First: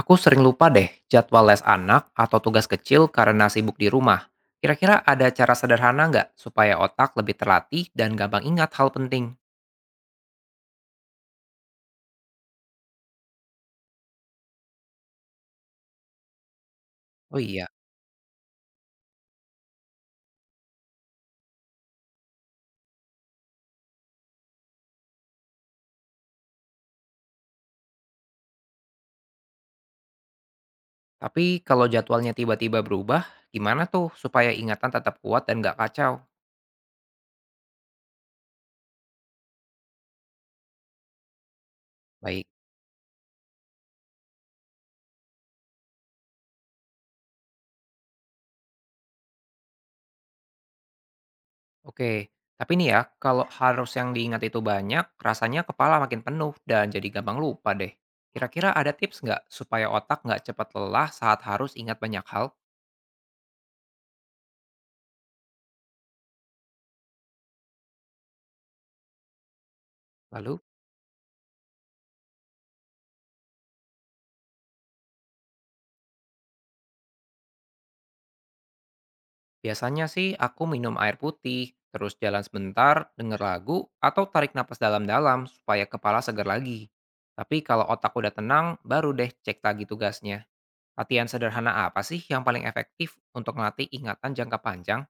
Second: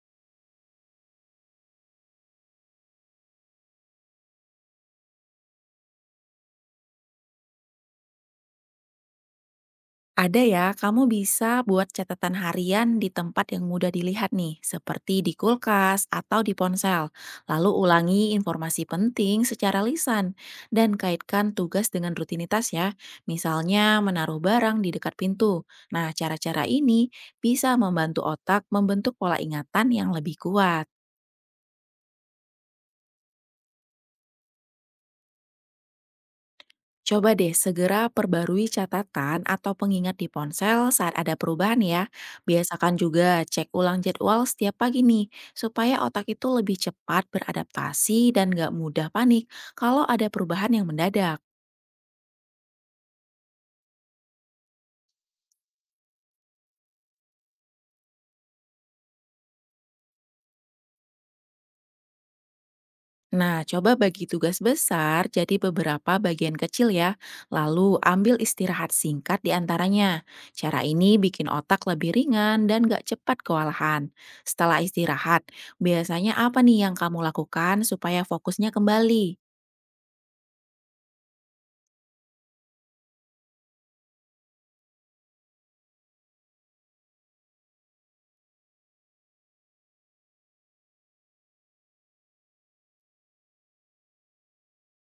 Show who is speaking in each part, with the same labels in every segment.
Speaker 1: Aku sering lupa deh jadwal les anak atau tugas kecil karena sibuk di rumah. Kira-kira ada cara sederhana nggak supaya otak lebih terlatih dan gampang ingat hal penting?
Speaker 2: Ada ya, kamu bisa buat catatan harian di tempat yang mudah dilihat nih, seperti di kulkas atau di ponsel.
Speaker 1: Oh iya,
Speaker 2: Lalu ulangi informasi penting secara lisan dan kaitkan tugas dengan rutinitas ya. Misalnya menaruh barang di dekat pintu. Nah, cara-cara ini bisa membantu otak membentuk pola ingatan yang lebih kuat.
Speaker 1: tapi kalau jadwalnya tiba-tiba berubah, gimana tuh supaya ingatan tetap kuat dan nggak kacau?
Speaker 2: Coba deh segera perbarui catatan atau pengingat di ponsel saat ada perubahan ya.
Speaker 1: Baik,
Speaker 2: Biasakan juga cek ulang jadwal setiap pagi nih, supaya otak itu lebih cepat beradaptasi dan nggak mudah panik kalau ada perubahan yang mendadak.
Speaker 1: oke. Tapi nih ya, kalau harus yang diingat itu banyak, rasanya kepala makin penuh dan jadi gampang lupa deh. Kira-kira ada tips nggak supaya otak nggak cepat lelah saat harus ingat banyak hal?
Speaker 2: Nah, coba bagi tugas besar jadi beberapa bagian kecil ya, lalu ambil istirahat singkat di antaranya.
Speaker 1: Lalu?
Speaker 2: Cara ini bikin otak lebih ringan dan gak cepat kewalahan. Setelah istirahat, biasanya apa nih yang kamu lakukan supaya fokusnya kembali?
Speaker 1: Biasanya sih aku minum air putih, terus jalan sebentar, denger lagu, atau tarik napas dalam-dalam supaya kepala segar lagi. Tapi kalau otak udah tenang, baru deh cek lagi tugasnya. Latihan sederhana apa sih yang paling efektif untuk melatih ingatan jangka panjang?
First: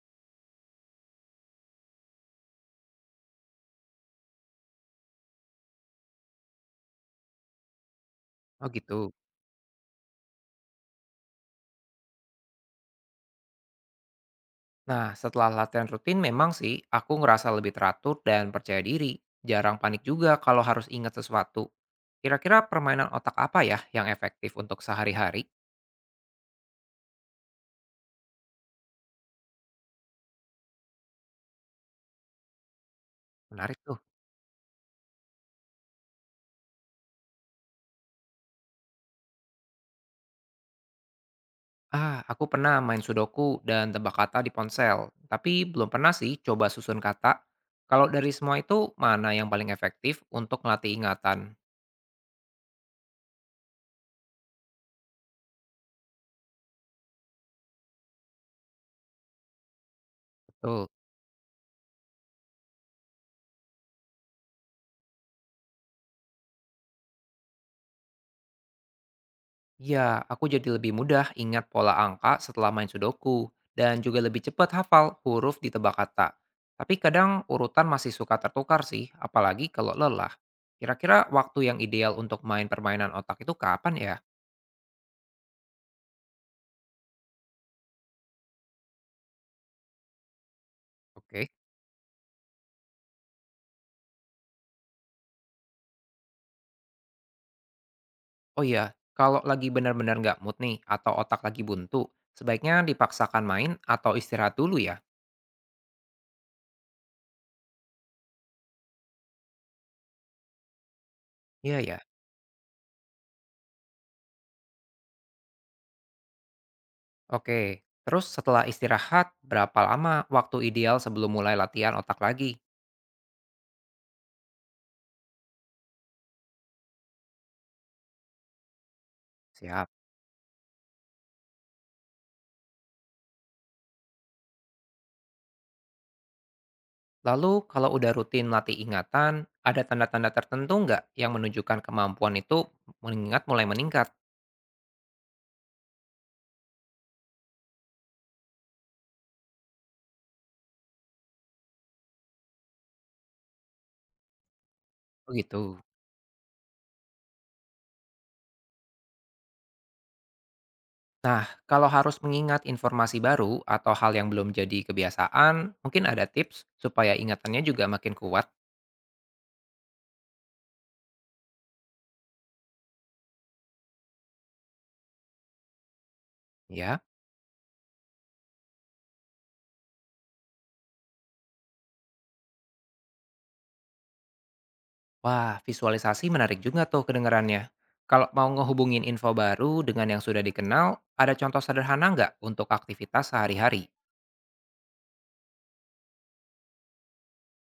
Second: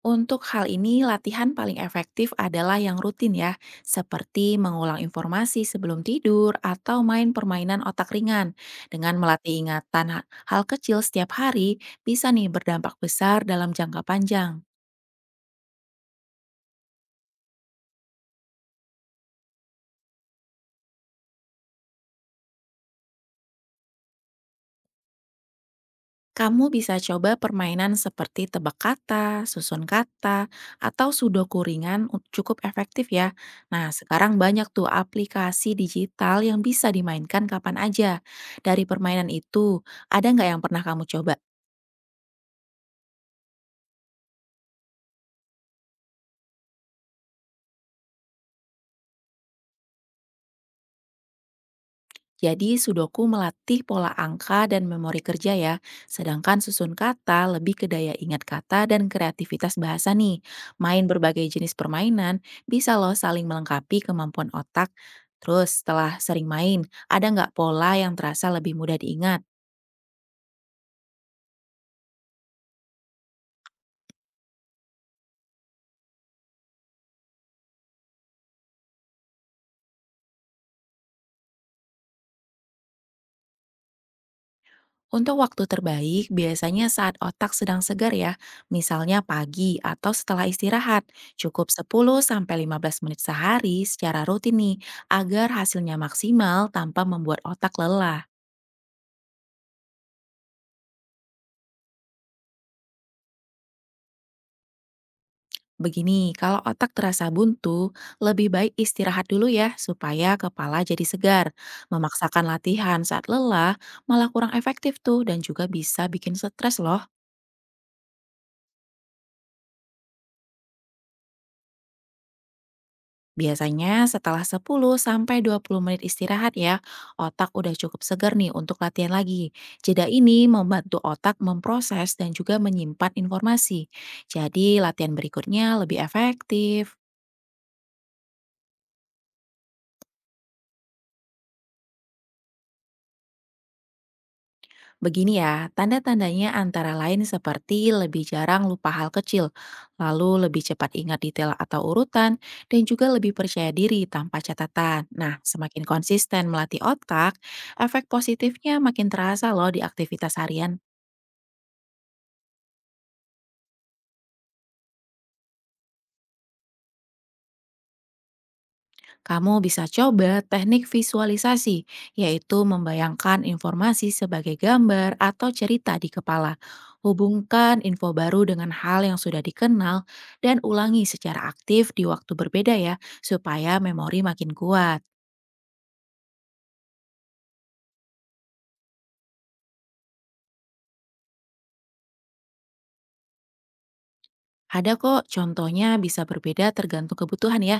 Speaker 2: Untuk hal ini, latihan paling efektif adalah yang rutin ya, seperti mengulang informasi sebelum tidur atau main permainan otak ringan.
Speaker 1: Oh gitu.
Speaker 2: Dengan melatih ingatan hal kecil setiap hari, bisa nih berdampak besar dalam jangka panjang.
Speaker 1: Nah, setelah latihan rutin memang sih aku ngerasa lebih teratur dan percaya diri. Jarang panik juga kalau harus ingat sesuatu. Kira-kira permainan otak apa ya yang efektif untuk sehari-hari?
Speaker 2: Kamu bisa coba permainan seperti tebak kata, susun kata, atau sudoku ringan cukup efektif ya.
Speaker 1: Menarik
Speaker 2: Nah,
Speaker 1: tuh.
Speaker 2: sekarang banyak tuh aplikasi digital yang bisa dimainkan kapan aja. Dari permainan itu, ada nggak yang pernah kamu coba?
Speaker 1: Ah, aku pernah main sudoku dan tebak kata di ponsel, tapi belum pernah sih coba susun kata. Kalau dari semua itu, mana yang paling efektif untuk melatih ingatan?
Speaker 2: Jadi Sudoku melatih pola angka dan memori kerja ya, sedangkan susun kata lebih ke daya ingat kata dan kreativitas bahasa nih.
Speaker 1: Betul.
Speaker 2: Main berbagai jenis permainan bisa loh saling melengkapi kemampuan otak. Terus setelah sering main, ada nggak pola yang terasa lebih mudah diingat?
Speaker 1: Ya, aku jadi lebih mudah ingat pola angka setelah main sudoku, dan juga lebih cepat hafal huruf di tebak kata. Tapi kadang urutan masih suka tertukar sih, apalagi kalau lelah. Kira-kira waktu yang ideal untuk main permainan otak itu kapan ya?
Speaker 2: Untuk waktu terbaik, biasanya saat otak sedang segar ya, misalnya pagi atau setelah istirahat.
Speaker 1: Oke.
Speaker 2: Cukup 10-15 menit sehari secara rutin nih, agar hasilnya maksimal tanpa membuat otak lelah.
Speaker 1: Oh iya, kalau lagi benar-benar nggak mood nih atau otak lagi buntu, sebaiknya dipaksakan main atau istirahat dulu ya?
Speaker 2: Begini, kalau otak terasa buntu, lebih baik istirahat dulu ya, supaya kepala jadi segar.
Speaker 1: Iya ya?
Speaker 2: Memaksakan latihan saat lelah malah kurang efektif tuh dan juga bisa bikin stres loh.
Speaker 1: Oke. Terus setelah istirahat, berapa lama waktu ideal sebelum mulai latihan otak lagi?
Speaker 2: Biasanya setelah 10 sampai 20 menit istirahat ya, otak udah cukup segar nih untuk latihan lagi.
Speaker 1: Siap.
Speaker 2: Jeda ini membantu otak memproses dan juga menyimpan informasi. Jadi latihan berikutnya lebih efektif.
Speaker 1: Lalu kalau udah rutin latih ingatan, ada tanda-tanda tertentu nggak yang menunjukkan kemampuan itu mengingat mulai meningkat?
Speaker 2: Begini ya, tanda-tandanya antara lain seperti lebih jarang lupa hal kecil, lalu lebih cepat ingat detail atau urutan, dan juga lebih percaya diri tanpa catatan.
Speaker 1: Oh
Speaker 2: Nah,
Speaker 1: gitu.
Speaker 2: semakin konsisten melatih otak, efek positifnya makin terasa loh di aktivitas harian.
Speaker 1: Nah, kalau harus mengingat informasi baru atau hal yang belum jadi kebiasaan, mungkin ada tips supaya ingatannya juga makin kuat,
Speaker 2: Kamu bisa coba teknik visualisasi, yaitu membayangkan informasi sebagai gambar atau cerita di kepala.
Speaker 1: ya?
Speaker 2: Hubungkan info baru dengan hal yang sudah dikenal dan ulangi secara aktif di waktu berbeda ya, supaya memori makin kuat.
Speaker 1: Wah, visualisasi menarik juga tuh kedengarannya. Kalau mau ngehubungin info baru dengan yang sudah dikenal, ada contoh sederhana nggak untuk aktivitas sehari-hari?
Speaker 2: Ada kok contohnya bisa berbeda tergantung kebutuhan ya.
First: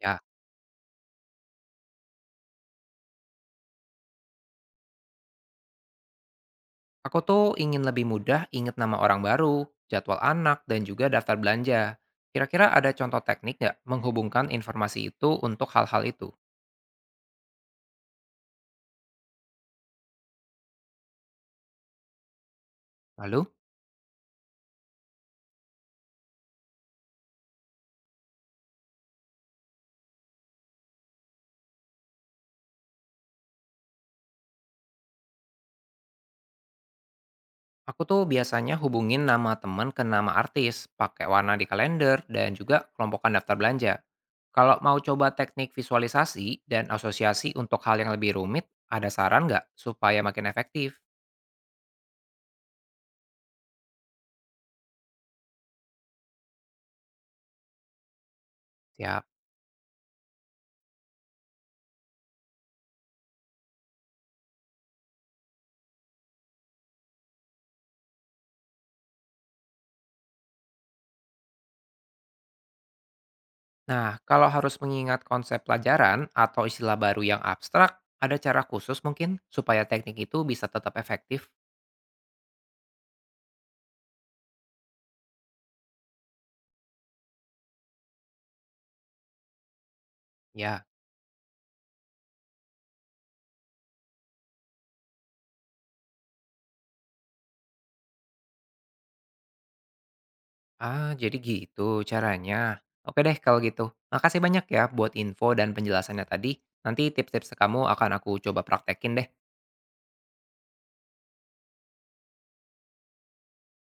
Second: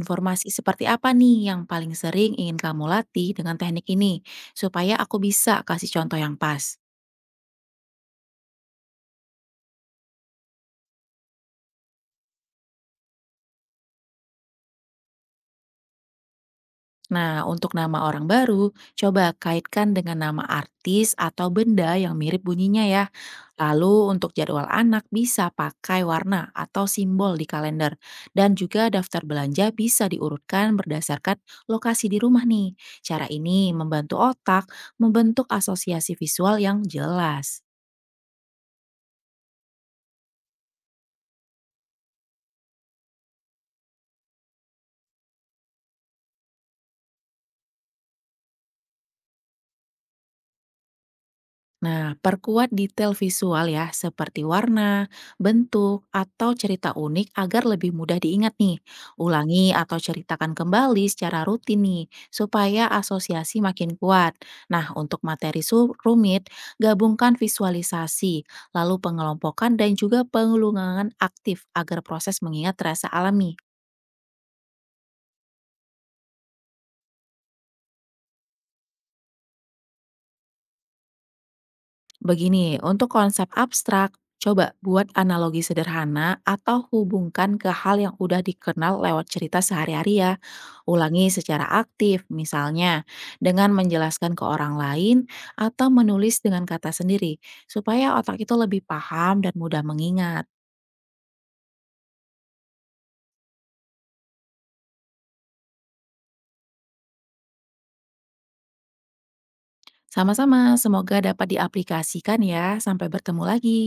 Speaker 1: Ya,
Speaker 2: seperti apa nih yang paling sering ingin kamu latih dengan teknik ini, supaya aku bisa kasih contoh yang pas.
Speaker 1: aku tuh ingin lebih mudah ingat nama orang baru, jadwal anak, dan juga daftar belanja. Kira-kira ada contoh teknik nggak menghubungkan informasi itu untuk hal-hal itu?
Speaker 2: Nah, untuk nama orang baru, coba kaitkan dengan nama artis atau benda yang mirip bunyinya ya.
Speaker 1: Lalu,
Speaker 2: Lalu untuk jadwal anak bisa pakai warna atau simbol di kalender. Dan juga daftar belanja bisa diurutkan berdasarkan lokasi di rumah nih. Cara ini membantu otak membentuk asosiasi visual yang jelas.
Speaker 1: aku tuh biasanya hubungin nama temen ke nama artis, pakai warna di kalender, dan juga kelompokan daftar belanja. Kalau mau coba teknik visualisasi dan asosiasi untuk hal yang lebih rumit, ada saran nggak supaya makin efektif?
Speaker 2: Nah, perkuat detail visual ya, seperti warna, bentuk, atau cerita unik agar lebih mudah diingat nih.
Speaker 1: Siap.
Speaker 2: Ulangi atau ceritakan kembali secara rutin nih, supaya asosiasi makin kuat. Nah, untuk materi rumit, gabungkan visualisasi, lalu pengelompokan dan juga pengelungan aktif agar proses mengingat terasa alami.
Speaker 1: Nah, kalau harus mengingat konsep pelajaran atau istilah baru yang abstrak, ada cara khusus mungkin supaya teknik itu bisa tetap efektif?
Speaker 2: Begini, untuk konsep abstrak, coba buat analogi sederhana atau hubungkan ke hal yang udah dikenal lewat cerita sehari-hari ya.
Speaker 1: Ya.
Speaker 2: Ulangi secara aktif, misalnya dengan menjelaskan ke orang lain atau menulis dengan kata sendiri, supaya otak itu lebih paham dan mudah mengingat.
Speaker 1: Ah, jadi gitu caranya. Oke deh kalau gitu. Makasih banyak ya buat info dan penjelasannya tadi. Nanti tips-tips kamu akan aku coba praktekin deh.
Speaker 2: Sama-sama, semoga dapat diaplikasikan ya. Sampai bertemu lagi.